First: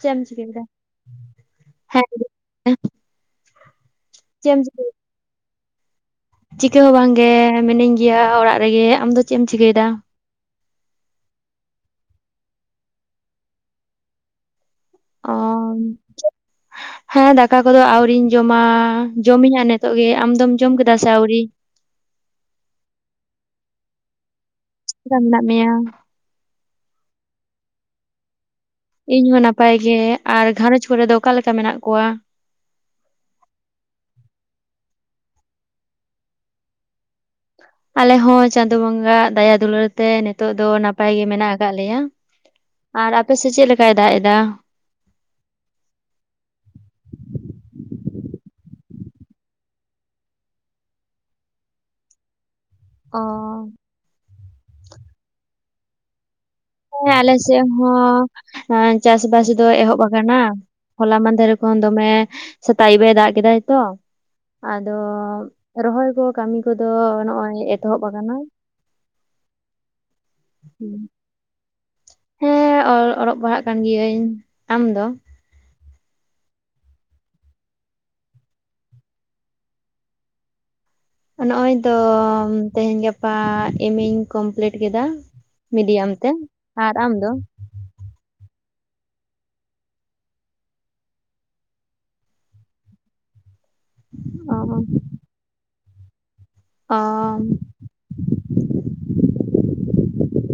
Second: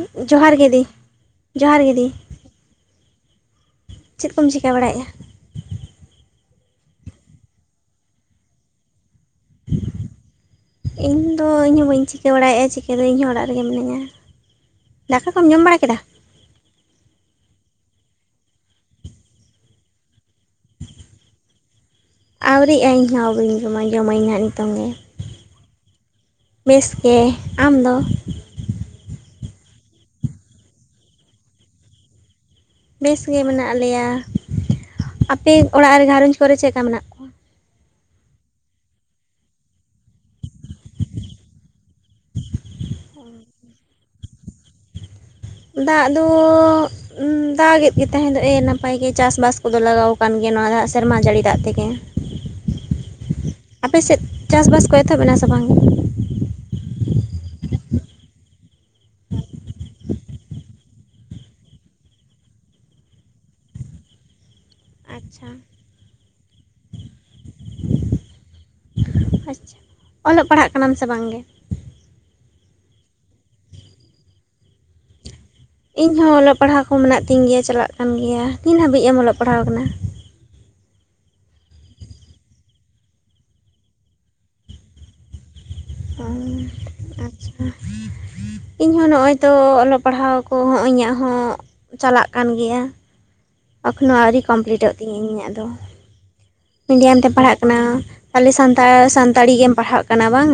ᱪᱮᱫ ᱮᱢ ᱡᱚᱦᱟᱨ ᱪᱤᱠᱟᱹᱭᱫᱟ? ᱜᱮ ᱫᱤ ᱡᱚᱦᱟᱨ ᱜᱮ ᱫᱤ [unintelligible] [unintelligible] ᱪᱮᱫ ᱠᱚᱢ ᱪᱤᱠᱟᱹ ᱵᱟᱲᱟᱭᱮᱫᱼᱟ? ᱪᱤᱠᱟᱹ ᱦᱚᱸ ᱵᱟᱝᱜᱮ ᱢᱤᱱᱟᱹᱧ ᱜᱮᱭᱟ ᱚᱲᱟᱜ ᱨᱮᱜᱮ, ᱟᱢᱫᱚ ᱪᱮᱫ ᱮᱢ ᱪᱤᱠᱟᱹᱭᱮᱫᱟ? ᱤᱧ ᱫᱚ ᱤᱧ ᱦᱚᱸ ᱵᱟᱹᱧ ᱪᱤᱠᱟᱹ ᱵᱟᱲᱟᱭᱮᱫᱼᱟ᱾ ᱪᱤᱠᱟᱹ ᱫᱚ ᱤᱧ ᱦᱚᱸ ᱚᱲᱟᱜ ᱨᱮᱜᱮ ᱢᱤᱱᱟᱹᱧᱟ᱾ ᱫᱟᱠᱟ ᱠᱚᱢ ᱡᱚᱢ ᱵᱟᱲᱟ ᱠᱮᱫᱟ ᱟᱢ ᱦᱮᱸ ᱫᱟᱠᱟ ᱠᱚᱫᱚ ᱟᱣᱨᱤᱧ ᱡᱚᱢᱟ ᱡᱚᱢᱤᱧᱟ ᱱᱤᱛᱚᱜ ᱜᱮ ᱟᱢ ᱫᱚᱢ ᱡᱚᱢ ᱠᱮᱫᱟ ᱥᱮ ᱟᱹᱣᱨᱤ ᱟᱹᱣᱨᱤᱜ ᱟᱹ ᱤᱧᱦᱚᱸ ᱵᱟᱹᱧ ᱡᱚᱢᱟ ᱡᱚᱢᱟᱹᱧ ᱦᱟᱸᱜ ᱱᱤᱛᱚᱝ ᱜᱮ ᱪᱮᱫ ᱞᱮᱠᱟ ᱢᱮᱱᱟᱜ ᱢᱮᱭᱟ ᱵᱮᱥ ᱜᱮ ᱟᱢᱫᱚ? ᱤᱧ ᱦᱚᱸ ᱱᱟᱯᱟᱭ ᱜᱮ ᱟᱨ ᱜᱷᱟᱨᱚᱸᱧᱡᱽ ᱠᱚᱨᱮ ᱫᱚ ᱚᱠᱟᱞᱮ ᱞᱮᱠᱟ ᱢᱮᱱᱟᱜ ᱠᱚᱣᱟ? ᱵᱮᱥ ᱜᱮ ᱢᱮᱱᱟᱜ ᱞᱮᱭᱟ᱾ ᱟᱯᱮ ᱚᱲᱟᱜ ᱨᱮ ᱜᱷᱟᱨᱚᱸᱧᱡᱽ ᱠᱚᱨᱮ ᱪᱮᱫ ᱞᱮᱠᱟ ᱢᱮᱱᱟᱜ ᱠᱚᱣᱟ ᱟᱞᱮ ᱦᱚᱸ ᱪᱟᱸᱫᱳ ᱵᱚᱸᱜ-ᱟᱜ ᱫᱟᱭᱟ ᱫᱩᱞᱟᱹᱲ ᱛᱮ ᱱᱤᱛᱚᱜ ᱫᱚ ᱱᱟᱯᱟᱭ ᱜᱮ ᱢᱮᱱᱟᱜ ᱟᱠᱟᱫ ᱞᱮᱭᱟ᱾ ᱟᱨ ᱟᱯᱮᱥᱮᱫ ᱪᱮᱫ ᱞᱮᱠᱟᱭ ᱫᱟᱜ ᱮᱫᱟ? ᱫᱟᱜ ᱫᱚ ᱫᱟᱜᱮᱫ ᱜᱮ ᱛᱟᱦᱮᱸ ᱫᱚ ᱮ ᱱᱟᱯᱟᱭ ᱜᱮ ᱪᱟᱥᱵᱟᱥ ᱠᱚᱫᱚ ᱞᱟᱜᱟᱣ ᱟᱠᱟᱱ ᱜᱮᱭᱟ ᱱᱚᱣᱟ ᱥᱮᱨᱢᱟ ᱡᱟᱹᱲᱤ ᱫᱟᱜ ᱛᱮᱜᱮ᱾ ᱚ ᱟᱯᱮ ᱥᱮᱫ ᱪᱟᱥ ᱵᱟᱥ ᱠᱚ ᱮᱛᱚᱦᱚᱵ ᱮᱱᱟ ᱥᱮ ᱵᱟᱝ? ᱦᱮᱸ ᱟᱞᱮ ᱥᱮᱫ ᱦᱚᱸ ᱪᱟᱥ ᱵᱟᱥ ᱫᱚ ᱮᱦᱚᱵ ᱟᱠᱟᱱᱟ᱾ ᱦᱚᱞᱟ ᱢᱟᱦᱫᱷᱮᱨ ᱠᱷᱚᱱ ᱫᱚᱢᱮ ᱥᱮᱛᱟᱜ ᱟᱭᱩᱵᱽ ᱮ ᱫᱟᱜ ᱠᱮᱫᱟᱭ ᱛᱚ᱾ ᱟᱫᱚ ᱟᱪᱪᱷᱟ ᱨᱚᱦᱚᱭ ᱠᱚ ᱠᱟᱹᱢᱤ ᱠᱚᱫᱚ ᱱᱚᱜᱼᱚᱭ ᱮᱛᱚᱦᱚᱵ ᱟᱠᱟᱱᱟ᱾ ᱟᱪᱪᱷᱟ ᱚᱞᱚᱜ ᱯᱟᱲᱦᱟᱜ ᱠᱟᱱᱟᱢ ᱥᱮ ᱵᱟᱝᱜᱮ ᱦᱮᱸ ᱚᱞᱚᱜ ᱯᱟᱲᱦᱟᱜ ᱠᱟᱱ ᱜᱤᱭᱟᱹᱧ, ᱟᱢ ᱫᱚ? ᱤᱧ ᱦᱚᱸ ᱚᱞᱚᱜ ᱯᱟᱲᱦᱟᱣ ᱠᱚ ᱢᱮᱱᱟᱜ ᱛᱤᱧ ᱜᱮᱭᱟ, ᱪᱟᱞᱟᱜ ᱠᱟᱱ ᱜᱮᱭᱟ᱾ ᱛᱤᱱ ᱦᱟᱹᱵᱤᱡ ᱮᱢ ᱚᱞᱚᱜ ᱯᱟᱲᱦᱟᱣ ᱟᱠᱟᱱᱟ? ᱱᱚᱜ-ᱚᱭ ᱛᱚ ᱛᱮᱦᱮᱧ ᱜᱟᱯᱟ ᱮᱢᱮᱧ ᱠᱚᱢᱯᱤᱞᱴ ᱠᱮᱫᱟ᱾ ᱢᱤᱰᱤᱭᱟᱢ ᱛᱮ ᱟᱨ ᱟᱢ ᱫᱚ? ᱦᱮᱸ ᱤᱧᱦᱚᱸ ᱱᱚᱜᱼᱚᱭ ᱛᱚ ᱚᱞᱚᱜ ᱯᱟᱲᱦᱟᱣ ᱠᱚᱦᱚᱸ ᱤᱧᱟᱹᱜ ᱦᱚᱸ ᱪᱟᱞᱟᱜ ᱠᱟᱱ ᱜᱮᱭᱟ᱾ ᱮᱠᱷᱚᱱᱚ ᱟᱹᱣᱨᱤ ᱚ ᱠᱚᱢᱯᱞᱤᱴᱚᱜ ᱛᱤᱧᱟᱹ ᱤᱧᱟᱹᱜ ᱫᱚ᱾ ᱚ ᱢᱤᱰᱤᱭᱟᱢ ᱛᱮᱢ ᱯᱟᱲᱦᱟᱜ ᱠᱟᱱᱟ ᱛᱟᱦᱚᱞᱮ ᱥᱟᱱᱛᱟᱲ ᱥᱟᱱᱛᱟᱲᱤ ᱜᱮᱢ ᱯᱟᱲᱦᱟᱜ ᱠᱟᱱᱟ ᱵᱟᱝ᱾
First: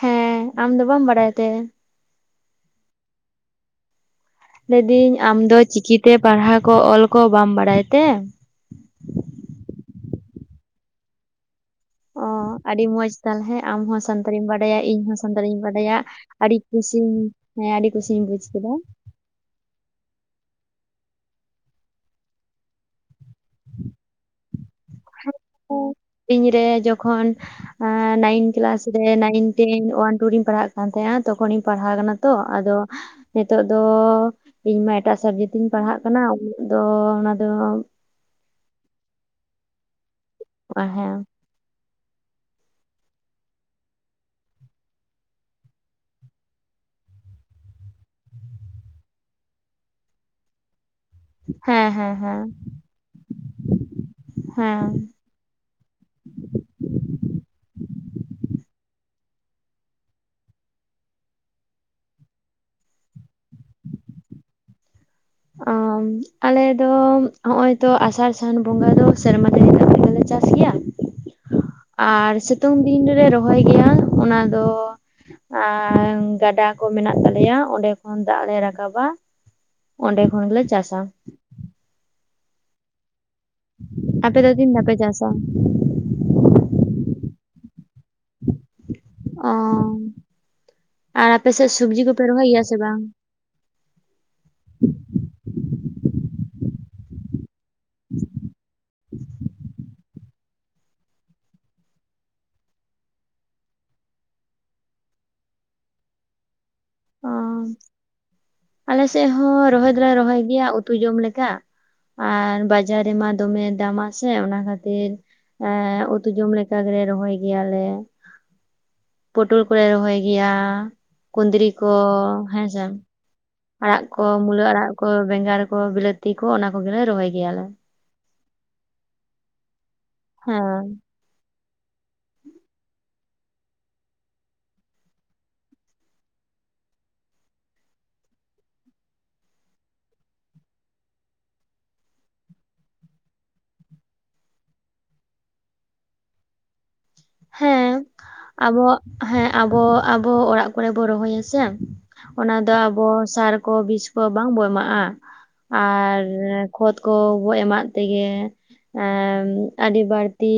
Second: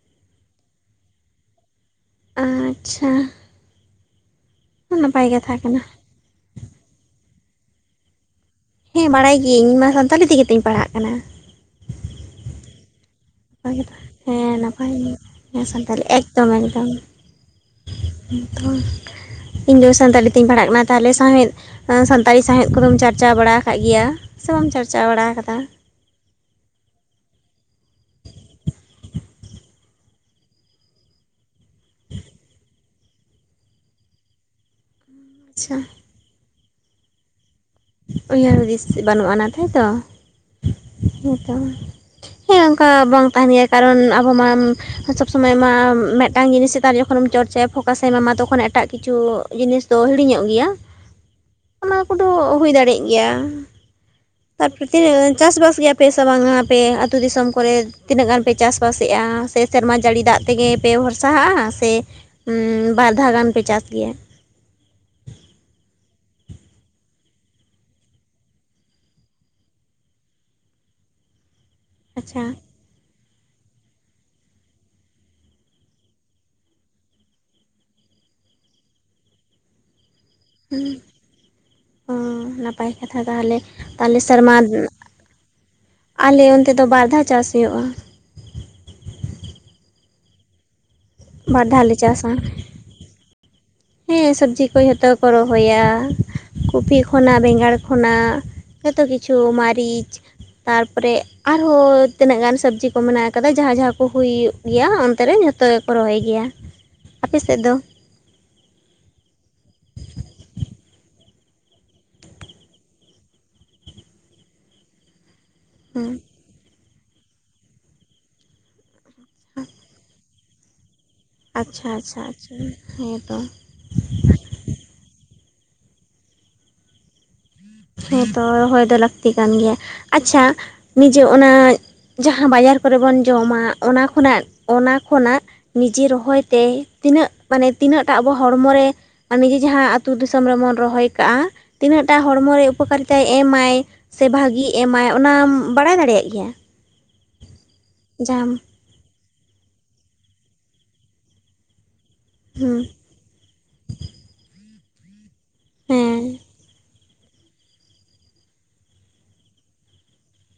ᱦᱮᱸ ᱟᱢ ᱫᱚ ᱵᱟᱢ ᱵᱟᱲᱟᱭ ᱛᱮ? ᱟᱪᱪᱷᱟ, ᱞᱟᱹᱭᱫᱤᱧ ᱱᱟᱯᱟᱭ ᱟᱢ ᱠᱟᱛᱷᱟ ᱫᱚ ᱠᱟᱱᱟ ᱪᱤᱠᱤᱛᱮ ᱯᱟᱲᱦᱟᱣ ᱠᱚ ᱚᱞ ᱠᱚ ᱵᱟᱢ ᱵᱟᱲᱟᱭ ᱛᱮ ᱦᱮᱸ ᱵᱟᱲᱟᱭ ᱜᱤᱭᱟᱹᱧ ᱤᱧ ᱢᱟ ᱥᱟᱱᱛᱟᱲᱤ ᱛᱮᱜᱮ ᱛᱤᱧ ᱯᱟᱲᱦᱟᱜ ᱠᱟᱱᱟ ᱚ ᱟᱹᱰᱤ ᱢᱚᱡᱽ ᱛᱟᱞᱦᱮ ᱱᱟᱯᱟᱭ ᱠᱟᱛᱷᱟ ᱟᱢᱦᱚᱸ ᱥᱟᱱᱛᱟᱲᱤᱢ ᱦᱮᱸ ᱵᱟᱰᱟᱭᱟ ᱱᱟᱯᱟᱭ ᱤᱧ ᱦᱚᱸ ᱥᱟᱱᱛᱟᱲᱤᱧ ᱦᱮᱸ ᱵᱟᱰᱟᱭᱟ ᱥᱟᱱᱛᱟᱞᱤ ᱮᱠᱫᱚᱢ ᱟᱹᱰᱤ ᱮᱠᱫᱚᱢ ᱠᱩᱥᱤᱧ ᱦᱮᱸ ᱟᱹᱰᱤ ᱠᱩᱥᱤᱧ ᱵᱩᱡ ᱛᱚ ᱠᱮᱫᱟ ᱤᱧ ᱫᱚ ᱥᱟᱱᱛᱟᱞᱤ ᱛᱤᱧ ᱯᱟᱲᱦᱟᱜ ᱠᱟᱱᱟ ᱛᱟᱦᱞᱮ ᱥᱟᱶᱦᱮᱫ ᱥᱟᱱᱛᱟᱲᱤ ᱥᱟᱶᱦᱮᱫ ᱠᱚᱫᱚᱢ ᱪᱟ ᱪᱟᱨᱪᱟᱣ ᱵᱟᱲᱟ ᱟᱠᱟᱫ ᱜᱮᱭᱟ ᱥᱮ ᱵᱟᱢ ᱪᱟᱨᱪᱟᱣ ᱵᱟᱲᱟ ᱟᱠᱟᱫᱟ᱾ ᱤᱧᱨᱮ ᱡᱚᱠᱷᱚᱱ ᱱᱟᱭᱤᱱ ᱠᱮᱞᱟᱥ ᱨᱮ ᱱᱟᱭᱤᱱ ᱴᱮᱱ ᱳᱣᱟᱱ ᱴᱩᱨ ᱨᱤᱧ ᱯᱟᱲᱦᱟᱜ ᱠᱟᱱ ᱛᱟᱦᱮᱸᱦᱱᱟ ᱛᱚᱠᱷᱚᱱᱤᱧ ᱯᱟᱲᱦᱟᱣ ᱟᱠᱟᱱᱟ ᱛᱚ ᱟᱫᱚ ᱱᱤᱛᱚᱜ ᱫᱚ ᱤᱧ ᱢᱟ ᱮᱴᱟᱜ ᱥᱟᱵᱽᱡᱮᱠᱴ ᱛᱤᱧ ᱟᱪᱪᱷᱟ ᱯᱟᱲᱦᱟᱜ ᱠᱟᱱᱟ ᱠᱟᱱᱟᱢ ᱫᱚ ᱚᱱᱟ ᱫᱚ ᱩᱭᱦᱟᱹᱨ ᱦᱩᱫᱤᱥ ᱵᱟᱹᱱᱩᱜ ᱟᱱᱟ, ᱛᱟᱭᱛᱚ ᱦᱮᱸ ᱦᱮᱸᱛᱚ᱾ ᱦᱮᱸ ᱚᱝᱠᱟ ᱵᱟᱝ ᱛᱟᱦᱮᱱ ᱜᱮᱭᱟ ᱠᱟᱨᱚᱱ ᱟᱵᱚ ᱢᱟ ᱥᱚᱵᱽ ᱥᱚᱢᱚᱭ ᱢᱟ ᱢᱤᱫᱴᱟᱝ ᱡᱤᱱᱤᱥ ᱱᱮᱛᱟᱨ ᱡᱚᱠᱷᱚᱱᱮᱢ ᱪᱚᱨᱪᱟᱭᱟ ᱯᱷᱳᱠᱟᱥᱮᱢ ᱮᱢᱟᱢᱟ ᱛᱚᱠᱷᱚᱱ ᱮᱴᱟᱜ ᱠᱤᱪᱷᱩ ᱡᱤᱱᱤᱥ ᱫᱚ ᱦᱤᱲᱤᱧᱚᱜ ᱜᱮᱭᱟ ᱦᱮᱸ ᱚᱱᱟ ᱦᱮᱸ ᱦᱮᱸ ᱠᱚᱫᱚ ᱦᱩᱭ ᱫᱟᱲᱮᱭᱟᱜ ᱜᱮᱭᱟ ᱦᱮᱸ ᱛᱟᱨᱯᱚᱨᱮ ᱛᱤᱱᱟᱹᱜ ᱪᱟᱥᱵᱟᱥ ᱜᱮᱭᱟ ᱟᱯᱮ ᱥᱮ ᱵᱟᱝ ᱟᱯᱮ ᱟ ᱟᱹᱛᱩᱳ ᱫᱤᱥᱚᱢ ᱠᱚᱨᱮ ᱛᱤᱱᱟᱹᱜ ᱜᱟᱱ ᱯᱮ ᱪᱟᱥᱵᱥᱮᱫᱼᱟ ᱥᱮ ᱥᱮᱨᱢᱟ ᱡᱟᱹᱲᱤ ᱫᱟᱜ ᱛᱮᱜᱮ ᱯᱮ ᱵᱷᱚᱨᱥᱟᱦᱟᱜᱼᱟ ᱥᱮ ᱵᱟᱨ ᱫᱷᱟᱣ ᱜᱟᱱ ᱯᱮ ᱪᱟᱥ ᱜᱮᱭᱟ ᱟᱞᱮ ᱫᱚ ᱦᱚᱸᱜ-ᱚᱚᱭ ᱛᱚ ᱟᱥᱟᱲ ᱥᱟᱱ ᱵᱚᱸᱜᱟ ᱫᱚ ᱥᱮᱨᱢᱟ ᱫᱤᱱ ᱦᱤᱞᱳᱜ ᱜᱮᱜᱞᱮ ᱪᱟᱥ ᱜᱮᱭᱟ ᱦ ᱟᱨ ᱥᱤᱛᱩᱝ ᱫᱤᱱ ᱨᱮᱞᱮ ᱨᱚᱦᱚᱭ ᱜᱮᱭᱟ ᱚᱱᱟ ᱫᱚ ᱟᱨ ᱜᱟᱰᱟ ᱠᱚ ᱢᱮᱱᱟᱜ ᱛᱟᱞᱮᱭᱟ ᱚᱸᱰᱮ ᱠᱷᱚᱱ ᱫᱟᱜ ᱞᱮ ᱨᱟᱠᱟᱵᱟ ᱚᱸᱰᱮ ᱠᱷᱚᱱ ᱜᱮᱞᱮ ᱪᱟᱥᱟ ᱚ ᱱᱟᱯᱟᱭ ᱠᱟᱛᱷᱟ ᱛᱟᱦᱞᱮ ᱛᱟᱦᱞᱮ ᱟᱯᱮ ᱫᱚ ᱥᱮᱨᱢᱟ ᱛᱤᱱ ᱫᱷᱟᱣ ᱯᱮ ᱪᱟᱥᱟ ᱟᱞᱮ ᱚᱱᱛᱮ ᱫᱚ ᱵᱟᱨ ᱫᱷᱟᱣ ᱪᱟᱥ ᱦᱩᱭᱩᱜᱼᱟ ᱚ, ᱟᱨ ᱟᱯᱮ ᱵᱟᱨ ᱥᱮᱡ ᱫᱷᱟᱣ ᱞᱮ ᱥᱚᱵᱡᱤ ᱠᱚᱯᱮ ᱪᱟᱥᱟ ᱨᱚᱦᱚᱭ ᱜᱮᱭᱟ ᱥᱮ ᱵᱟᱝ ᱦᱮᱸ ᱥᱚᱵᱽᱡᱤ ᱠᱚ ᱡᱷᱚᱛᱚ ᱠᱚ ᱨᱚᱦᱚᱭᱟ ᱠᱚᱯᱤ ᱠᱷᱚᱱᱟᱜ ᱵᱮᱸᱜᱟᱲ ᱠᱷᱚᱱᱟᱜ ᱡᱚᱛᱚ ᱠᱤᱪᱷᱩ ᱢᱟᱹᱨᱤᱪ ᱛᱟᱨᱯᱚᱨᱮ ᱟᱨᱦᱚᱸ ᱛᱤᱱᱟᱹᱜ ᱜᱟᱱ ᱥᱚᱵᱽᱡᱤ ᱠᱚ ᱢᱮᱱᱟᱜ ᱠᱟᱫᱟ ᱡᱟᱦᱟᱸ ᱡᱟᱦᱟᱸ ᱠᱚ ᱦᱩᱭ ᱜᱮᱭᱟ ᱚᱱᱛᱮ ᱨᱮ ᱡᱷᱚᱛᱚ ᱜᱮᱠᱚ ᱨᱚᱦᱚᱭ ᱜᱮᱭᱟ ᱚ ᱟᱯᱮ ᱥᱮᱫ ᱫᱚ ᱟᱞᱮ ᱥᱮᱫ ᱦᱚᱸ ᱨᱚᱦᱚᱭ ᱫᱚᱞᱮ ᱨᱚᱦᱚᱭ ᱜᱮᱭᱟ ᱩᱛᱩ ᱡᱚᱢ ᱞᱮᱠᱟ ᱟᱨ ᱵᱟᱡᱟᱨ ᱨᱮᱢᱟ ᱫᱚᱢᱮ ᱫᱟᱢᱟ ᱥᱮ ᱚᱱᱟ ᱠᱷᱟᱹᱛᱤᱨ ᱮᱸᱻ ᱦᱮᱸ ᱩᱛᱩ ᱡᱚᱢ ᱞᱮᱠᱟ ᱫᱚᱞᱮ ᱨᱚᱦᱚᱭ ᱜᱮᱭᱟᱞᱮ ᱯᱚᱴᱚᱞ ᱠᱚᱞᱮ ᱨᱚᱦᱚᱭ ᱜᱮᱭᱟ ᱠᱩᱸᱫᱽᱨᱤ ᱠᱚ ᱟᱪᱪᱷᱟ ᱟᱪᱪᱷᱟ ᱦᱮᱸ ᱦᱮᱸᱥᱮ ᱛᱚ ᱟᱲᱟᱜ ᱠᱚ ᱢᱩᱞᱟᱹ ᱟᱲᱟᱜ ᱠᱚ ᱵᱮᱸᱜᱟᱲ ᱠᱚ ᱵᱤᱞᱟᱹᱛᱤ ᱠᱚ ᱚᱱᱟ ᱠᱚᱜᱮᱞᱮ ᱨᱚᱦᱚᱭ ᱜᱮᱭᱟᱞᱮ ᱦᱮᱸᱛᱚ ᱨᱚᱦᱚᱭ ᱫᱚ ᱞᱟᱹᱠᱛᱤ ᱠᱟᱱ ᱜᱮᱭᱟ ᱟᱪᱪᱷᱟ ᱦᱮᱸ ᱱᱤᱡᱮ ᱚᱱᱟ ᱡᱟᱦᱟᱸ ᱵᱟᱡᱟᱨ ᱠᱚᱨᱮ ᱵᱚᱱ ᱡᱚᱢᱟ ᱚᱱᱟ ᱠᱷᱚᱱᱟᱜ ᱚᱱᱟ ᱠᱷᱚᱱᱟᱜ ᱱᱤᱡᱮ ᱨᱚᱦᱚᱭ ᱛᱮ ᱛᱤᱱᱟᱹᱜ ᱢᱟᱱᱮ ᱛᱤᱱᱟᱹᱜᱴᱟᱜ ᱟᱵᱚ ᱦᱚᱲᱢᱚ ᱨᱮ ᱟᱨ ᱱᱤᱡᱮ ᱡᱟᱦᱟᱸ ᱟᱛᱳ ᱫᱤᱥᱚᱢ ᱨᱮᱵᱚᱱ ᱨᱚᱦᱚᱭ ᱠᱟᱜᱼᱟ ᱛᱤᱱᱟᱹᱜᱴᱟ ᱦᱚᱲᱢᱚ ᱨᱮ ᱩᱯᱚᱠᱟᱨᱤᱛᱟᱭ ᱮᱢᱟᱭ ᱥᱮ ᱵᱷᱟᱜᱤᱭ ᱮᱢᱟᱭ ᱚᱱᱟᱢ ᱵᱟᱲᱟᱭ ᱫᱟᱲᱮᱭᱟᱜ ᱜᱮᱭᱟ ᱦᱮᱸ ᱡᱟᱢ ᱟᱵᱚᱣᱟᱜ, ᱦᱮᱸ ᱟᱵᱚ ᱟᱵᱚ ᱟᱲᱟᱜ ᱠᱚᱨᱮ ᱵᱚ ᱨᱚᱦᱚᱭᱟ ᱥᱮ ᱚᱱᱟ ᱫᱚ ᱦᱩᱸ ᱟᱵᱚ ᱥᱟᱨ ᱵᱤᱥ ᱠᱚ ᱵᱟᱝ ᱵᱚ ᱮᱢᱟᱜᱼᱟ ᱟᱨ ᱦᱮᱸ ᱠᱷᱚᱛ ᱠᱚ ᱜᱚᱡ ᱮᱢᱟᱜ ᱛᱮᱜᱮ ᱮᱸᱻ ᱟᱹᱰᱤ ᱵᱟᱹᱲᱛᱤ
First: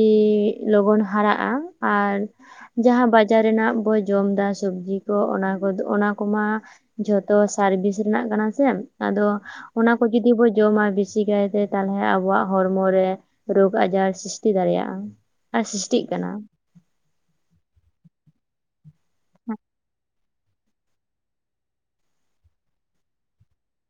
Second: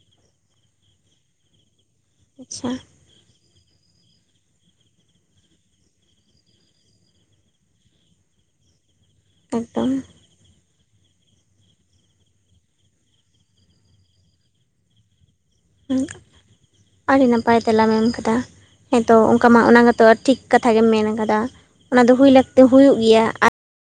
ᱞᱚᱜᱚᱱ ᱦᱟᱨᱟᱜᱼᱟ ᱟᱨ ᱟᱪᱪᱷᱟ ᱡᱟᱦᱟᱸ ᱵᱟᱲ ᱪᱟ ᱨᱮᱱᱟᱜ ᱵᱚ ᱡᱚᱢ ᱮᱫᱟ ᱥᱚᱵᱽᱡᱤ ᱠᱚ ᱚᱱᱟ ᱠᱚ ᱚᱱᱟ ᱠᱚᱢᱟ ᱡᱷᱚᱛᱚ ᱥᱟᱨᱵᱷᱤᱥ ᱨᱮᱱᱟᱜ ᱠᱟᱱᱟ ᱥᱮ ᱟᱫᱚ ᱚᱱᱟ ᱮᱠᱫᱚᱢ ᱠᱚ ᱡᱩᱫᱤ ᱵᱚ ᱡᱚᱢᱟ ᱵᱤᱥᱤ ᱠᱟᱭᱛᱮ ᱛᱟᱦᱚᱞᱮ ᱟᱵᱚᱣᱟᱜ ᱦᱚᱲᱢᱚᱨᱮ ᱨᱳᱜᱽ ᱟᱡᱟᱨ ᱥᱨᱤᱥᱴᱤ ᱫᱟᱲᱮᱭᱟᱜᱼᱟ ᱟᱨ ᱦᱩᱸ ᱥᱤᱥᱴᱤᱜ ᱠᱟᱱᱟ᱾ ᱟᱹᱰᱤ ᱱᱟᱯᱟᱭ ᱛᱮᱞᱟᱢ ᱮᱢ ᱠᱟᱫᱟ [inaudible] ᱦᱮᱸᱛᱚ ᱚᱝᱠᱟ ᱢᱟ ᱚᱱᱟ ᱢᱟᱛᱚ ᱴᱷᱤᱠ᱾ ᱠᱟᱛᱷᱟ ᱜᱮᱢ ᱢᱮᱱ ᱟᱠᱟᱫᱟ ᱚᱱᱟ ᱫᱚ ᱦᱩᱭ ᱞᱟᱹᱠᱛᱤ ᱦᱩᱭᱩᱜ ᱜᱤᱭᱟ᱾ᱟᱨ